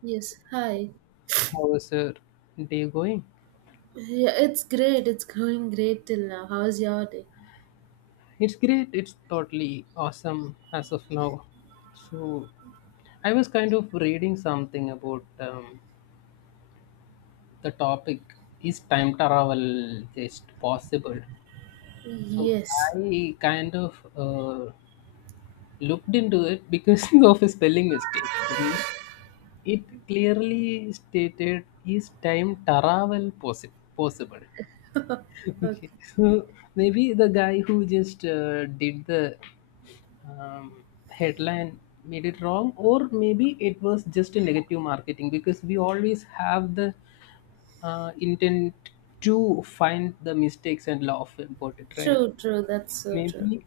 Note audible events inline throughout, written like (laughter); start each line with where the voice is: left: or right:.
right: Yes, hi.
left: How is your day going?
right: Yeah, it's great. It's going great till now. How's your day?
left: It's great. It's totally awesome as of now. So, I was kind of reading something about, the topic is time travel just possible? So,
right: Yes.
left: I kind of looked into it because (laughs) of a spelling mistake. Mhm. It clearly stated, is time travel possible? (laughs)
right: Okay.
left: Okay, so maybe the guy who just did the um, headline made it wrong, or maybe it was just a negative marketing because we always have the intent to find the mistakes and laugh about it, right?
right: True, true. That's so true.
left: Maybe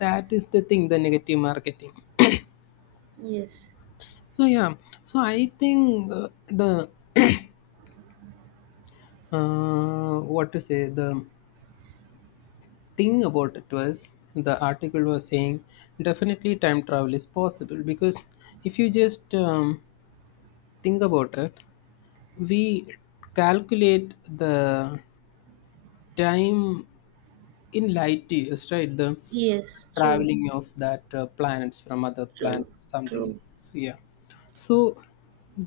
left: that is the thing, the negative marketing.
right: Yes.
left: So yeah, so I think the what to say, the thing about it was the article was saying definitely time travel is possible because if you just think about it, we calculate the time in light years, right? The
right: Yes, true,
left: traveling of that planets from other
right: true,
left: planets, something.
right: true.
left: So yeah. So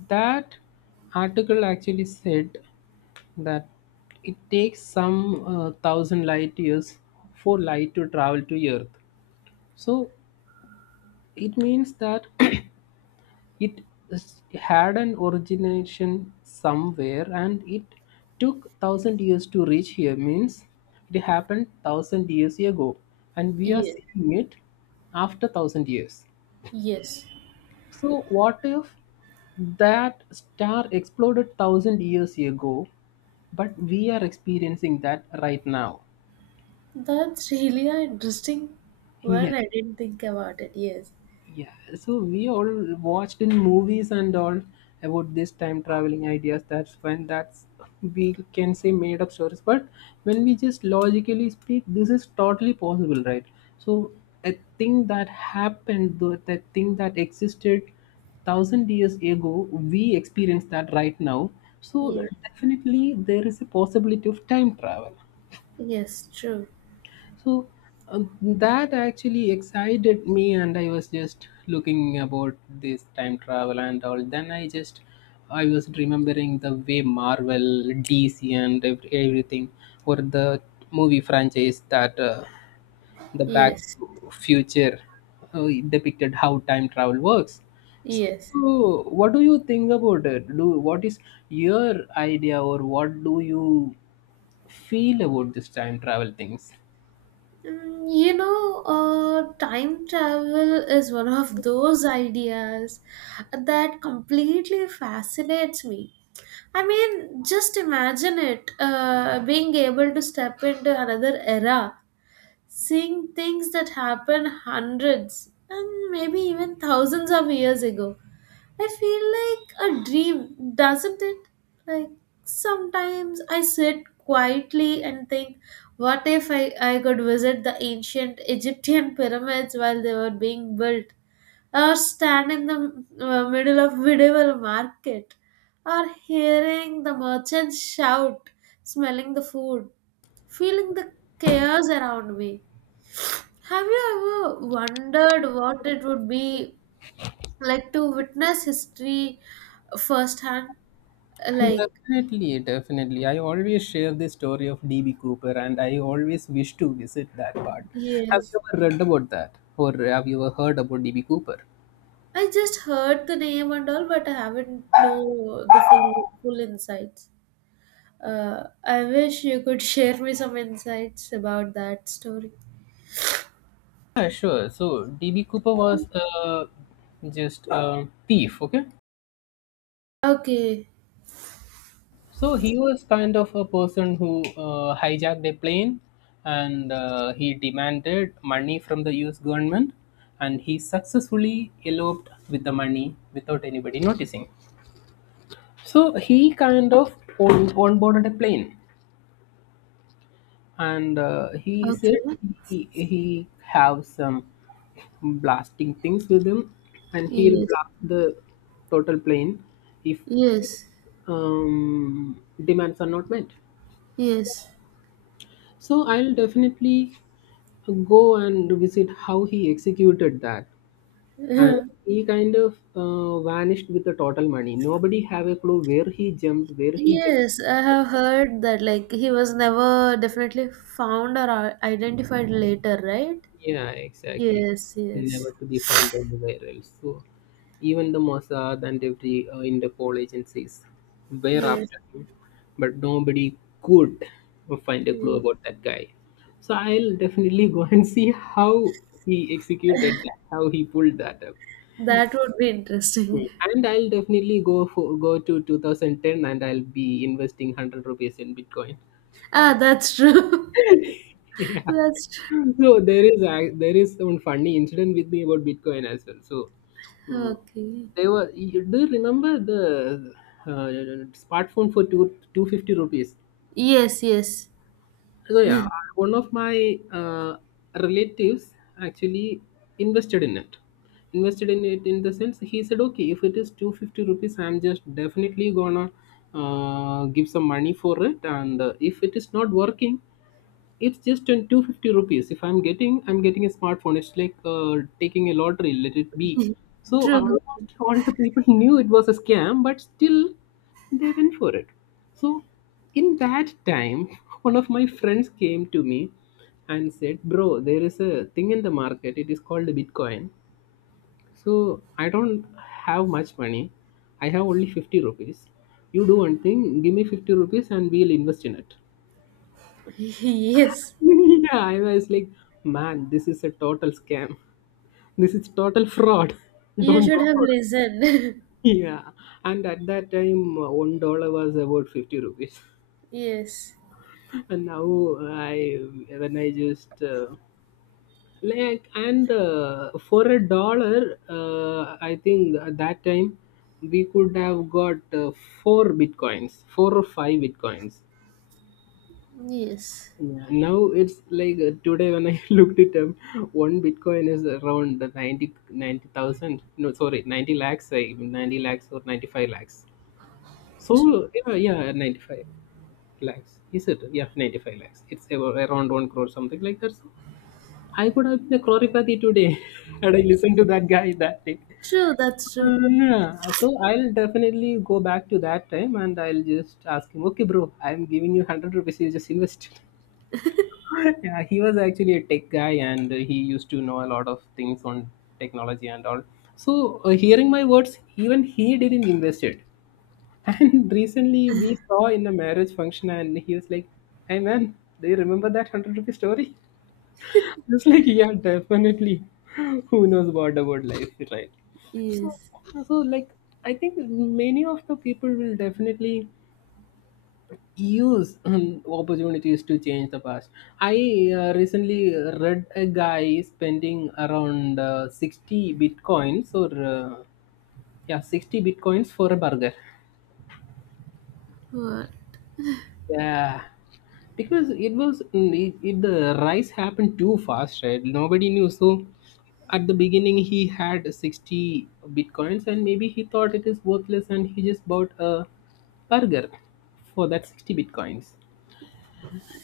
left: that article actually said that it takes some 1,000 light years for light to travel to Earth. So it means that (clears throat) it had an origination somewhere, and it took 1,000 years to reach here, means it happened 1,000 years ago, and we are
right: Yes.
left: seeing it after 1,000 years.
right: Yes.
left: So what if that star exploded 1,000 years ago, but we are experiencing that right now
right: That's really an interesting one.
left: here?
right: I didn't think about it. Yes.
left: Yeah, so we all watched in movies and all about this time traveling ideas. That's, we can say, made up stories. But when we just logically speak, this is totally possible, right? So a thing that happened, though, that thing that existed 1,000 years ago, we experience that right now. So
right: Yes.
left: definitely there is a possibility of time travel.
right: Yes, true.
left: So that actually excited me, and I was just looking about this time travel and all. Then I was remembering the way Marvel, DC, and everything, or the movie franchise that the Back
right: Yes.
left: to Future depicted how time travel works.
right: Yes.
left: So, what do you think about it? Do What is your idea, or what do you feel about this time travel things?
right: Time travel is one of those ideas that completely fascinates me. I mean, just imagine it being able to step into another era, seeing things that happened hundreds and maybe even thousands of years ago. I feel like a dream, doesn't it? Like sometimes I sit quietly and think, what if I could visit the ancient Egyptian pyramids while they were being built, or stand in the middle of medieval market, or hearing the merchants shout, smelling the food, feeling the chaos around me. Have you ever wondered what it would be like to witness history firsthand, like,
left: Definitely, definitely. I always share the story of D.B. Cooper and I always wish to visit that part. Have
right: yes,
left: you ever read about that or have you ever heard about D.B. Cooper?
right: I just heard the name and all, but I haven't know the full full insights. I wish you could (laughs) share me some insights about that story.
left: Yeah, sure. So D.B. Cooper was just a thief, okay?
right: Okay.
left: So he was kind of a person who hijacked a plane, and he demanded money from the US government, and he successfully eloped with the money without anybody noticing. So he kind of on boarded a plane, and he said
right: Okay.
left: he have some blasting things with him, and he'll
right: Yes,
left: blast the total plane if
right: yes,
left: demands are not met.
right: yes.
left: So I'll definitely go and visit how he executed that, and he kind of vanished with the total money. Nobody have a clue where he jumped, where he jumped.
right: Yes, I have heard that, like he was never definitely found or identified later, right?
left: Yeah, exactly.
right: Yes, yes,
left: Never to be found anywhere else. So even the Mossad and every Interpol agencies were
right: yes,
left: after him, but nobody could find a clue
right: yes.
left: about that guy. So I'll definitely go and see how he executed that, how he pulled that up.
right: That would be
left: Hmm.
right: interesting. (laughs)
left: And I'll definitely go to 2010 and I'll be investing 100 rupees in Bitcoin. (laughs)
right: Ah, that's true. (laughs)
left: Yeah.
right: That's true.
left: So there is some funny incident with me about Bitcoin as well. So mm,
right: Okay.
left: they were. Do you remember the uh, smartphone for two two fifty rupees?
right: Yes, yes.
left: So yeah, one of my uh, relatives actually invested in it. Invested in it in the sense, he said, okay, if it is 250 rupees, I'm just definitely gonna give some money for it, and if it is not working, it's just in 250 rupees, if I'm getting a smartphone, it's like taking a lottery, let it be. So
right: True, true.
left: almost all the people (laughs) knew it was a scam, but still they went for it. So in that time (laughs) one of my friends came to me and said, bro, there is a thing in the market, it is called bitcoin. So I don't have much money, I have only 50 rupees. You do one thing, give me 50 rupees, and we'll invest in it.
right: (laughs) Yes.
left: (laughs) Yeah, I was like, man, this is a total scam. This is total fraud. (laughs)
right: You
left: Don't
right: should
left: go
right: have
left: for it.
right: listened.
left: Yeah. And at that time, $1 was about 50 rupees.
right: (laughs) Yes.
left: (laughs) And now I, when I just, like, and for a dollar, I think at that time we could have got four bitcoins, four or five bitcoins.
right: Yes.
left: Yeah, now it's like today when I (laughs) looked it up, one Bitcoin is around the 90 90,000. No, sorry, 90 lakhs, I 90 lakhs or 95 lakhs.
right: True.
left: So, yeah, yeah, 95 lakhs. Is it? Yeah, 95 lakhs. It's about around 1 crore, something like that. So, I could have been a crorepati today (laughs) had I listened to that guy that day.
right: True, that's true.
left: Yeah, so I'll definitely go back to that time and I'll just ask him, okay, bro, I'm giving you 100 rupees, you just invest. (laughs) Yeah, he was actually a tech guy and he used to know a lot of things on technology and all. So, hearing my words, even he didn't invest it. (laughs) And recently we saw in a marriage function, and he was like, Hey man, do you remember that 100 rupee story? (laughs) I like, yeah, definitely. (laughs) Who knows what about life, right?
right: Yes.
left: So, like, I think many of the people will definitely use opportunities to change the past. I recently read a guy spending around 60 bitcoins or uh, yeah 60 bitcoins for a burger.
right: What?
left: Yeah, because it was the rise happened too fast, right? Nobody knew. So at the beginning he had 60 bitcoins and maybe he thought it is worthless and he just bought a burger for that 60 bitcoins.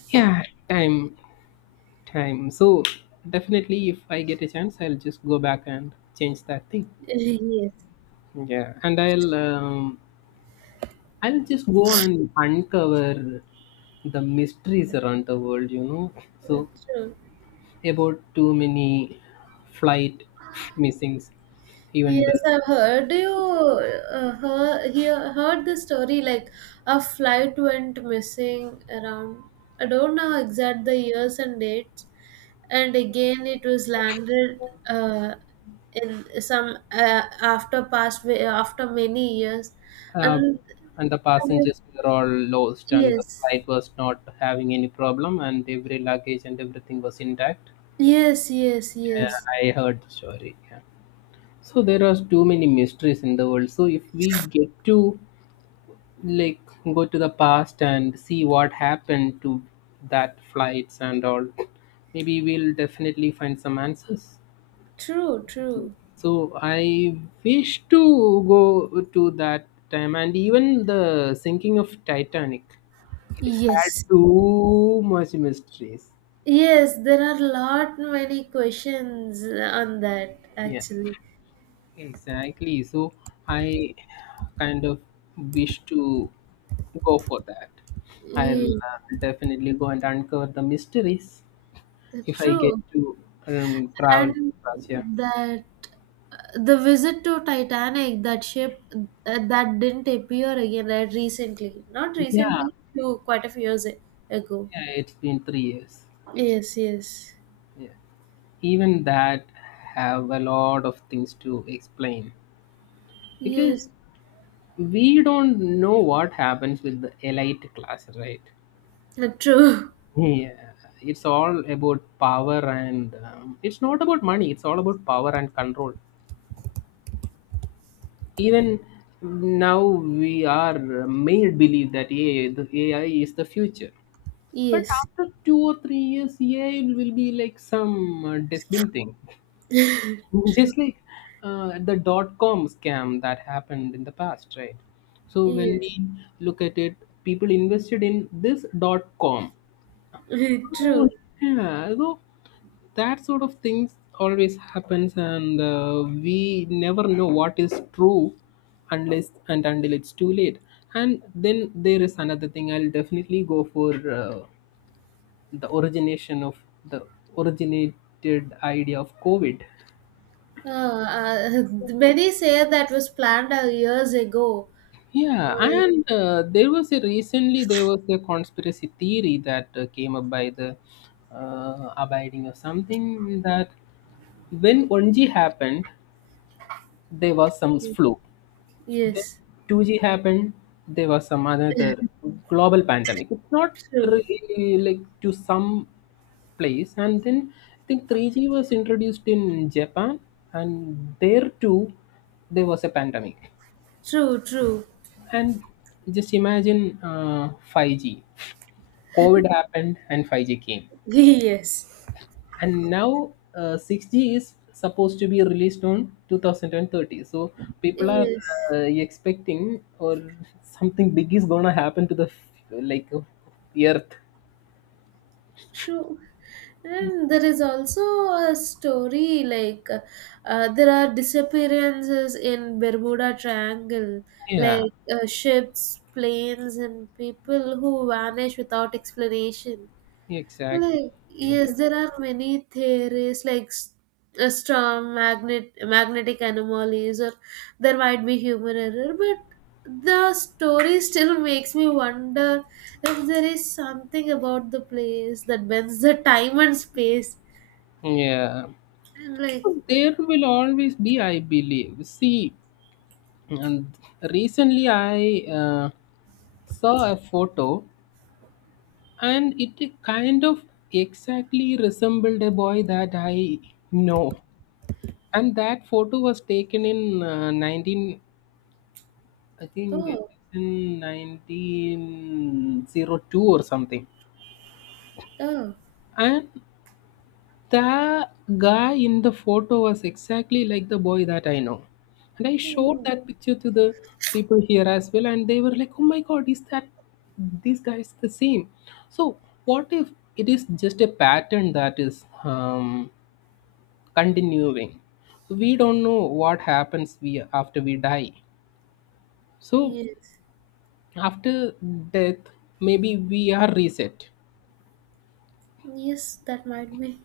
left: Yeah, time. time. So definitely, if I get a chance, I'll just go back and change that thing.
right: (laughs) Yes.
left: Yeah, and I'll just go and uncover the mysteries around the world. You know, so
right: That's true.
left: about too many flight missings, even the
right: Yes, I've heard. Do you heard the story like a flight went missing around, I don't know exact the years and dates, and again it was landed uh, in some after past, way after many years.
left: uh,
right: And
left: and the
right: have you,
left: passengers were all lost, and the
right: yes,
left: flight was not having any problem, and every luggage and everything was intact.
right: yes, yes,
left: Yeah,
right: yes.
left: I heard the story. Yeah. So there are too many mysteries in the world. So if we get to, like, go to the past and see what happened to that flights and all, maybe we'll definitely find some answers.
right: True, true.
left: So I wish to go to that time and even the sinking of Titanic. It had
right: Yes.
left: too much mysteries.
right: Yes, there are lot many questions on that
left: Yeah.
right: actually.
left: Exactly. So I kind of wish to go for that. I'll
right: Yeah,
left: definitely go and uncover the mysteries
right: that's
left: if I get
right: true.
left: to travel to
right: And
left: Russia.
right: that the visit to Titanic, that ship that didn't appear again, right, recently. Not
left: Yeah,
right: recently, few, quite a few years ago.
left: yeah, it's been 3 years.
right: Yes, yes,
left: Yeah. Even that have a lot of things to explain because
right: yes.
left: we don't know what happens with the elite class, right?
right: True. (laughs)
left: Yeah, it's all about power and it's not about money, it's all about power and control. Even now, we are made believe that AI, the AI is the future. But
right: Yes,
left: after 2 or 3 years, AI will be like some dustbin thing. (laughs) Just like the .com scam that happened in the past, right? So when
right: yes.
left: we look at it, people invested in this .com.
right: (laughs)
left: So,
right: True.
left: yeah, so that sort of things always happens, and we never know what is true unless and until it's too late. And then there is another thing I'll definitely go for: uh, the origination of the originated idea of covid.
right: Uh, uh, many say that was planned years ago.
left: Yeah,
right: Uh,
left: and there was a recently there was a conspiracy theory that came up by the abiding or something, that when 1G happened there was some flu. Then
right: yes.
left: 2G happened, there was some another global pandemic. It's not
right: True.
left: really like to some place. And then I think 3G was introduced in Japan, and there too, there was a pandemic.
right: True. True.
left: And just imagine 5G. COVID happened and 5G came.
right: (laughs) Yes.
left: And now 6G is supposed to be released on 2030. So people are
right: Yes.
left: expecting, or (laughs) something big is gonna happen to the like Earth.
right: True. And there is also a story like, there are disappearances in Bermuda Triangle,
left: Yeah,
right: like ships, planes, and people who vanish without explanation.
left: exactly.
right: Like,
left: It-
right: yes, there are many theories like strong magnet magnetic anomalies, or there might be human error, but the story still makes me wonder if there is something about the place that bends the time and space.
left: Yeah.
right: And like,
left: So there will always be, I believe. See, and recently I saw a photo and it kind of exactly resembled a boy that I know. And that photo was taken in 19, I think it
right: oh,
left: is in 1902 or something.
right: oh,
left: And the guy in the photo was exactly like the boy that I know. And I showed
right: oh,
left: that picture to the people here as well, and they were like, oh my god, is that these guys the same? So, what if it is just a pattern that is continuing? We don't know what happens after we die. So
right: yes,
left: after death maybe we are reset.
right: yes, that might be.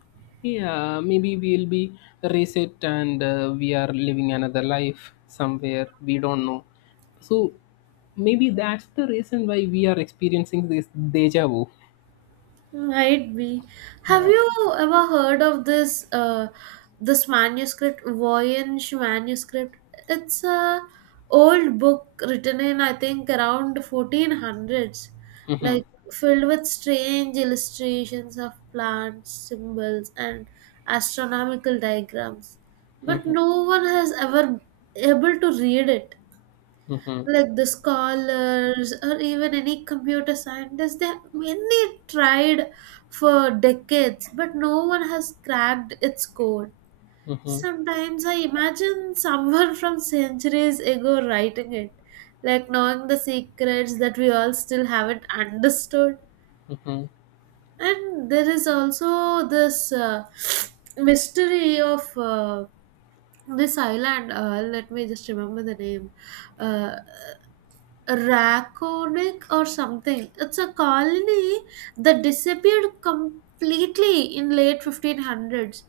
left: Yeah, maybe we'll be reset and we are living another life somewhere we don't know. So maybe that's the reason why we are experiencing this deja vu.
right: Might be. Have
left: Yeah.
right: you ever heard of this manuscript, Voynich manuscript? It's a old book written in, I think, around 1400s,
left: Mhm,
right: like filled with strange illustrations of plants, symbols, and astronomical diagrams. But
left: mhm,
right: no one has ever able to read it,
left: mhm,
right: like the scholars or even any computer scientists, they many tried for decades, but no one has cracked its code.
left: mhm,
right: Sometimes I imagine someone from centuries ago writing it, like knowing the secrets that we all still haven't understood.
left: mhm,
right: And there is also this mystery of this island. Let me just remember the name. uh, Raconic or something. It's a colony that disappeared completely in late 1500s,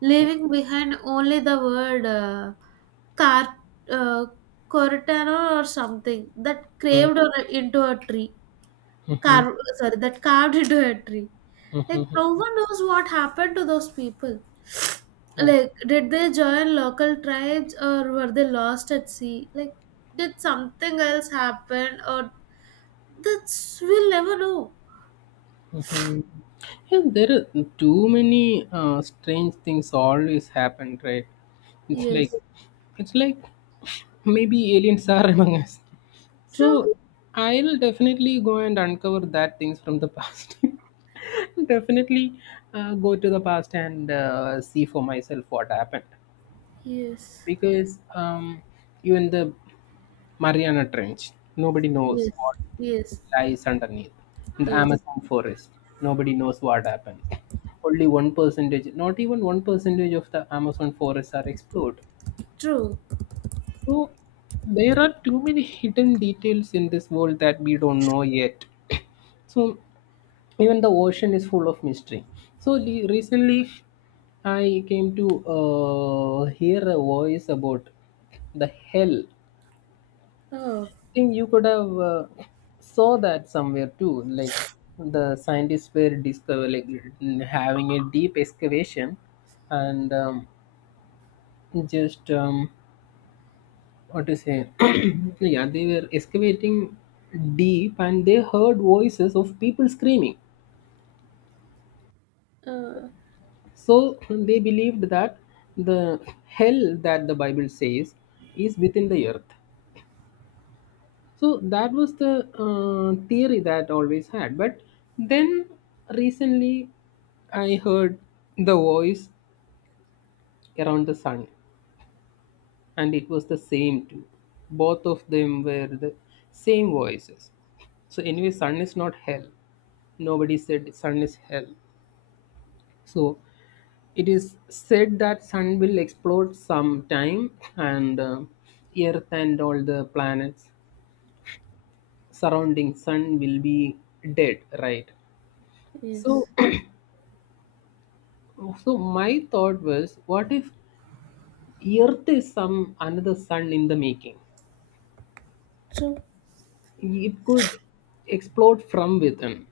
right: leaving behind only the word car- uh, Cortana or something that
left: mhm,
right: craved on into a tree.
left: mhm,
right: Sorry, that carved into a tree. Like
left: mhm,
right: no one knows what happened to those people. Like, did they join local tribes or were they lost at sea? Like, did something else happen, or that's we'll never know.
left: mhm. And there are too many strange things always happen, right? It's like
right: Yes.
left: it's like maybe aliens are (laughs) among us.
right: True.
left: So I'll definitely go and uncover that things from the past. (laughs) Definitely go to the past and see for myself what happened,
right: Yes.
left: because even the Mariana Trench, nobody knows
right: Yes.
left: what
right: Yes.
left: lies underneath. In the
right: Yes.
left: Amazon forest, nobody knows what happens. Only one percentage, not even one percentage of the Amazon forests are explored.
right: True.
left: So there are too many hidden details in this world that we don't know yet. So even the ocean is full of mystery. So recently, I came to hear a voice about the hell.
right: Oh.
left: Think you could have saw that somewhere too, like the scientists were discover, like having a deep excavation and just what to say, (clears throat) yeah they were excavating deep and they heard voices of people screaming.
right: Uh.
left: So they believed that the hell that the bible says is within the earth. So that was the theory that I always had. But then recently I heard the voice around the sun, and it was the same too. Both of them were the same voices. So anyway, sun is not hell. Nobody said sun is hell. So it is said that sun will explode sometime, and earth and all the planets surrounding sun will be dead, right? So
right: Yes.
left: (clears throat) so my thought was, what if Earth is some another sun in the making?
right: True.
left: It could explode from within,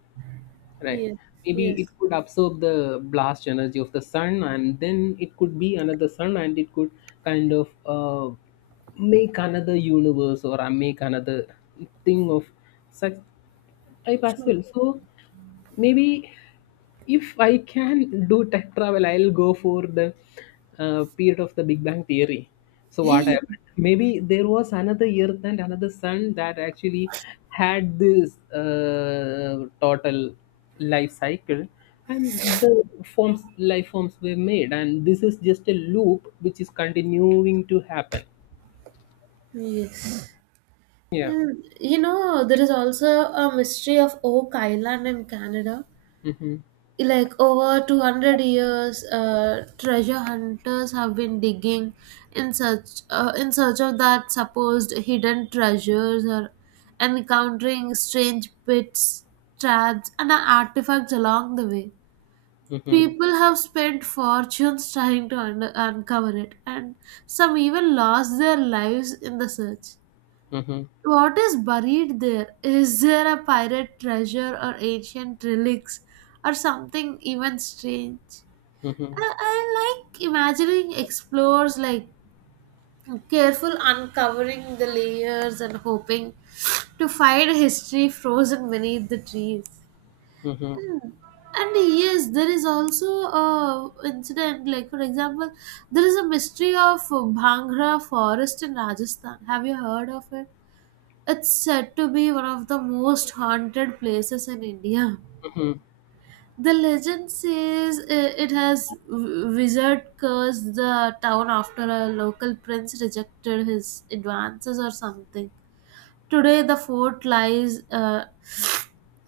left: right?
right: Yes.
left: Maybe it
right: Yes.
left: could absorb the blast energy of the sun, and then it could be another sun, and it could kind of make another universe or make another thing of such type as
right: True.
left: well. So maybe if I can do tech travel, I'll go for the period of the Big Bang Theory. So what
right: Hey.
left: happened? Maybe there was another Earth and another Sun that actually had this total life cycle, and the forms life forms were made, and this is just a loop which is continuing to happen.
right: Yes.
left: Yeah.
right: And you know, there is also a mystery of Oak Island in Canada,
left: Mm-hmm.
right: like over 200 years treasure hunters have been digging in search, in search of that supposed hidden treasures or encountering strange pits, traps and artifacts along the way.
left: Mm-hmm.
right: People have spent fortunes trying to uncover it, and some even lost their lives in the search.
left: Mm-hmm.
right: What is buried there? Is there a pirate treasure or ancient relics or something even strange?
left: Mm-hmm.
right: I like imagining explorers like careful uncovering the layers and hoping to find history frozen beneath the trees.
left: Mm-hmm.
right: And yes, there is also a incident, like for example, there is a mystery of Bhangra forest in Rajasthan. Have you heard of it? It's said to be one of the most haunted places in India.
left: Mm-hmm.
right: The legend says it has wizard cursed the town after a local prince rejected his advances or something. Today the fort lies, uh,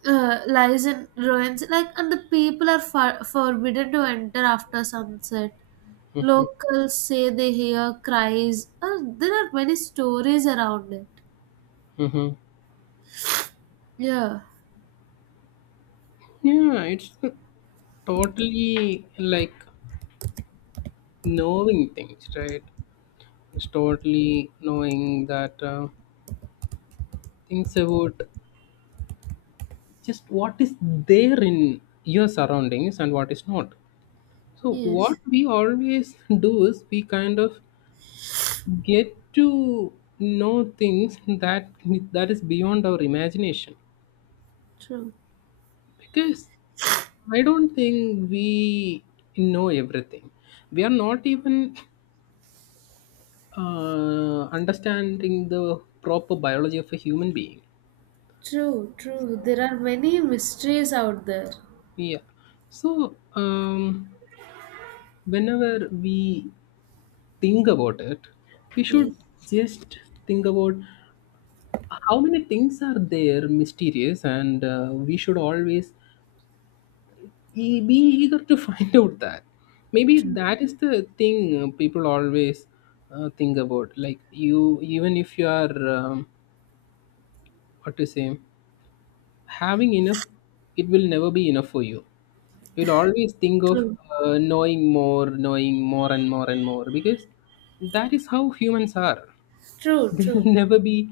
right: uh, lies in ruins, like, and the people are forbidden to enter after sunset. Locals say they hear cries. There are many stories around it.
left: Mm-hmm.
right: Yeah.
left: Yeah, it's totally like knowing things, right? It's totally knowing that things about just what is there in your surroundings and what is not. So what
right: Yes.
left: we always (laughs) do is we kind of get to know things that is beyond our imagination,
right: True.
left: because I don't think we know everything. We are not even understanding the proper biology of a human being.
right: True, true. There are many mysteries out there.
left: Yeah. So, whenever we think about it, we
right: Yes,
left: should just think about how many things are there mysterious, and we should always be eager to (laughs) find out that. Maybe
right: true,
left: that is the thing people always think about. Like, you, even if you are, what to say, having enough, it will never be enough for you. We'll always think of
right: true,
left: knowing more and more and more, because that is how humans are.
right: true,
left: They'll (laughs)
right: true.
left: never be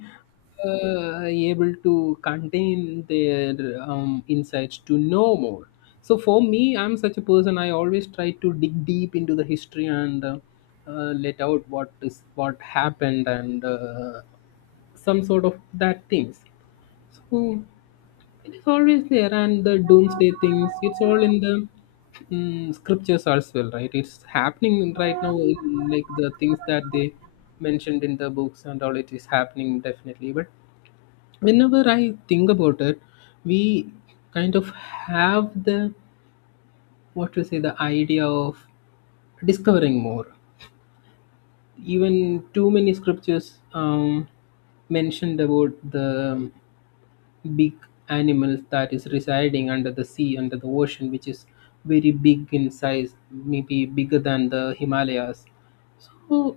left: able to contain their insights to know more. So for me, I'm such a person. I always try to dig deep into the history and let out what is what happened, and some sort of that things. So it is always there, and the doomsday things. It's all in the scriptures as well, right? It's happening right now, in, like the things that they mentioned in the books and all. It is happening definitely. But whenever I think about it, we kind of have the what to say the idea of discovering more. Even too many scriptures mentioned about the big animals that is residing under the sea, under the ocean, which is very big in size, maybe bigger than the Himalayas. So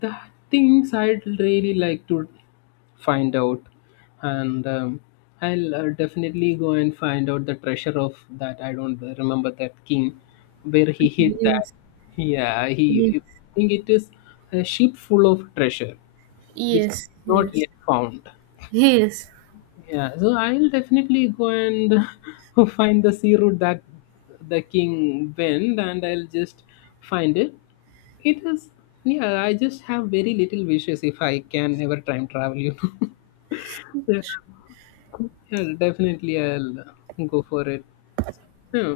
left: the things I'd really like to find out, and I'll definitely go and find out the treasure of that. I don't remember that king where he hid that.
right: Yes,
left: Yeah,
right: yes,
left: he I think it is a ship full of treasure, which is
right: yes,
left: not
right: yes,
left: yet found. Yeah, so I'll definitely go and (laughs) find the sea route that the king went, and I'll just find it. It is, yeah, I just have very little wishes if I can ever time travel, you know. (laughs) Yeah, yeah, definitely I'll go for it. Yeah.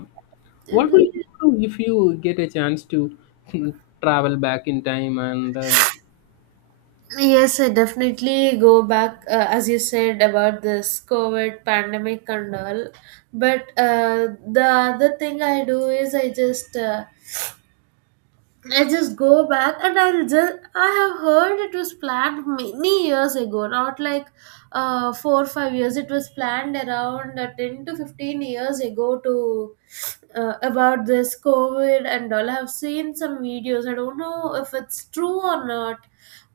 left: What will you
right: yes.
left: do if you get a chance to (laughs) travel back in time
right: Yes, I definitely go back, as you said about this COVID pandemic and all. But the other thing I do is, I just go back, and I'll just, I have heard it was planned many years ago, not like 4 or 5 years. It was planned around 10 to 15 years ago, to about this COVID and all. I have seen some videos. I don't know if it's true or not,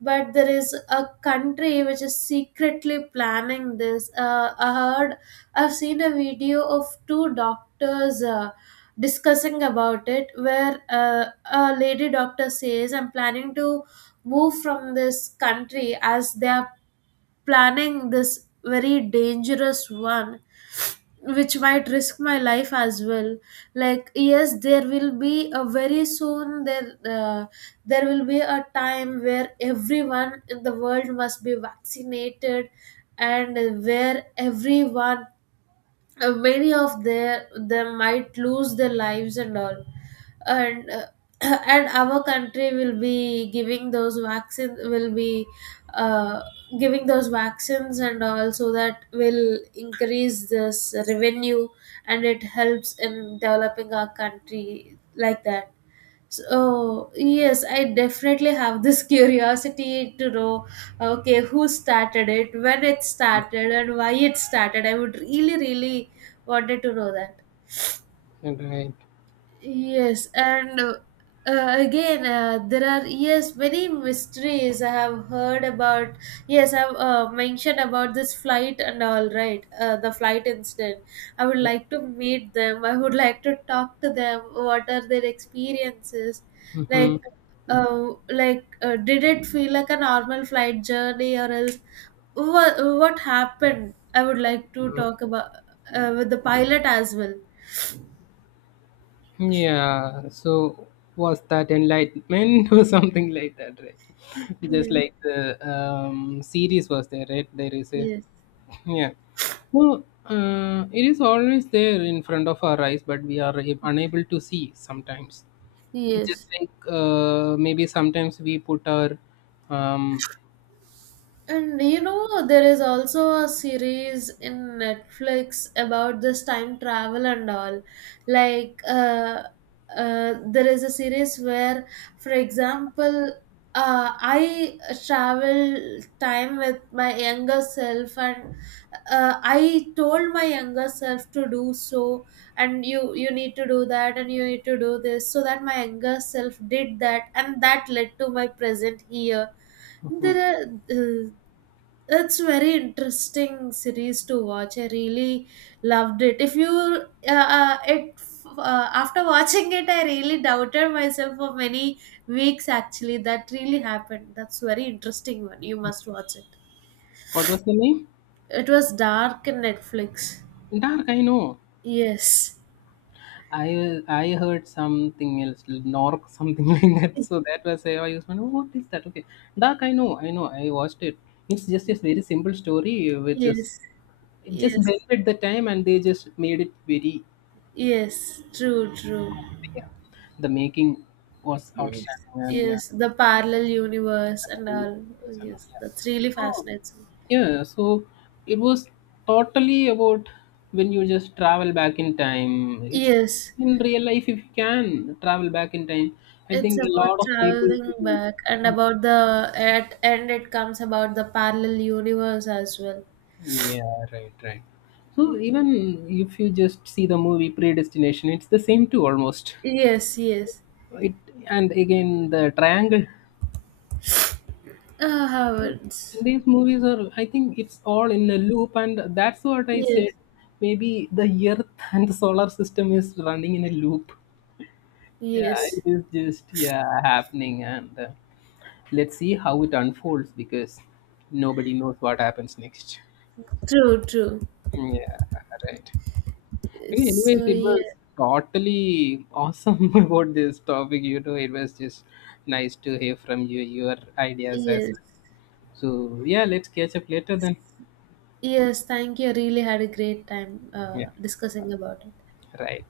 right: but there is a country which is secretly planning this. I heard, I've seen a video of two doctors. Discussing about it, where a lady doctor says, I'm planning to move from this country as they are planning this very dangerous one, which might risk my life as well. Like, yes, there will be a very soon there, there will be a time where everyone in the world must be vaccinated, and where everyone, many of their them might lose their lives and all. And (clears throat) and our country will be giving those vaccines, will be uh, giving those vaccines, and also that will increase this revenue, and it helps in developing our country, like that. So yes, I definitely have this (laughs) curiosity to know, okay, who started it, when it started, and why it started. I would really really wanted to know that.
left: and right?
right: Yes, and again, there are, yes, many mysteries I have heard about. Yes, I've mentioned about this flight and all, right, the flight incident. I would like to meet them. I would (laughs) like to talk to them. What are their experiences?
left: Hmm.
right: Like, like did it feel like a normal flight journey, or else what happened? I would like to talk about, with the pilot as well.
left: Yeah, so was that enlightenment (laughs) or something like that, right? Just
right: Yes,
left: like the series was there, right? There is a
right: yes.
left: yeah. Well, it is always there in front of our eyes, but we are unable to see sometimes. It's just
right: Yes.
left: like maybe sometimes we put our um,
right: And you know, there is also a series in Netflix about this time travel and all. Like, there is a series where, for example, I travel time with my younger self, and I told my younger self to do so, and you need to do that, and you need to do this, so that my younger self did that, and that led to my present here.
left: mhm.
right: There are, uh, it's very interesting series to watch. I really loved it. If you, it after (laughs) watching it, I really doubted myself for many weeks. Actually, that really happened. That's very interesting one. You must watch it.
left: What was the name?
right: It was Dark in Netflix.
left: Dark. I know.
right: Yes,
left: I heard something else, Nork, something (laughs) like that. So that was how I used to know what is that? Okay, Dark. I know. I know. I watched it. It's just a very simple story, which is
right: yes,
left: it just
right: yes,
left: blended the time, and they just made it very
right: yes. True, true.
left: cool, yeah. The making was
right: Yes,
left: outstanding, and yeah,
right: yes. The parallel universe and all.
left: and all,
right: Yes,
left: yeah.
right: that's really
left: So
right: fascinating.
left: yeah, so it was totally about when you just travel back in time. It's
right: Yes,
left: in real life if you can travel back in time. I
right: it's
left: think a lot
right: about
left: of people
right: traveling
left: will-
right: back and about the at and it comes about the parallel universe as well.
left: yeah, right, right. So even if you just see the movie Predestination, it's the same too almost.
right: Yes, yes.
left: It and again the triangle.
right: Howard's.
left: These movies are, I think, it's all in a loop, and that's what I said,
right: Yes,
left: maybe the earth (laughs) and the solar system is running in a loop. Yeah, it
right: yes.
left: is just yeah happening, and let's see how it unfolds, because nobody knows what happens next.
right: True, true.
left: Mm, yeah, right. Okay, anyways
right: So
left: it
right: yeah,
left: was totally awesome (laughs) about this topic, you know, it was just nice to hear from you, your ideas as
right: yes,
left: well. So yeah, let's catch up later then.
right: yes. Thank you. I really had a great time
left: Yeah,
right: discussing about it.
left: right.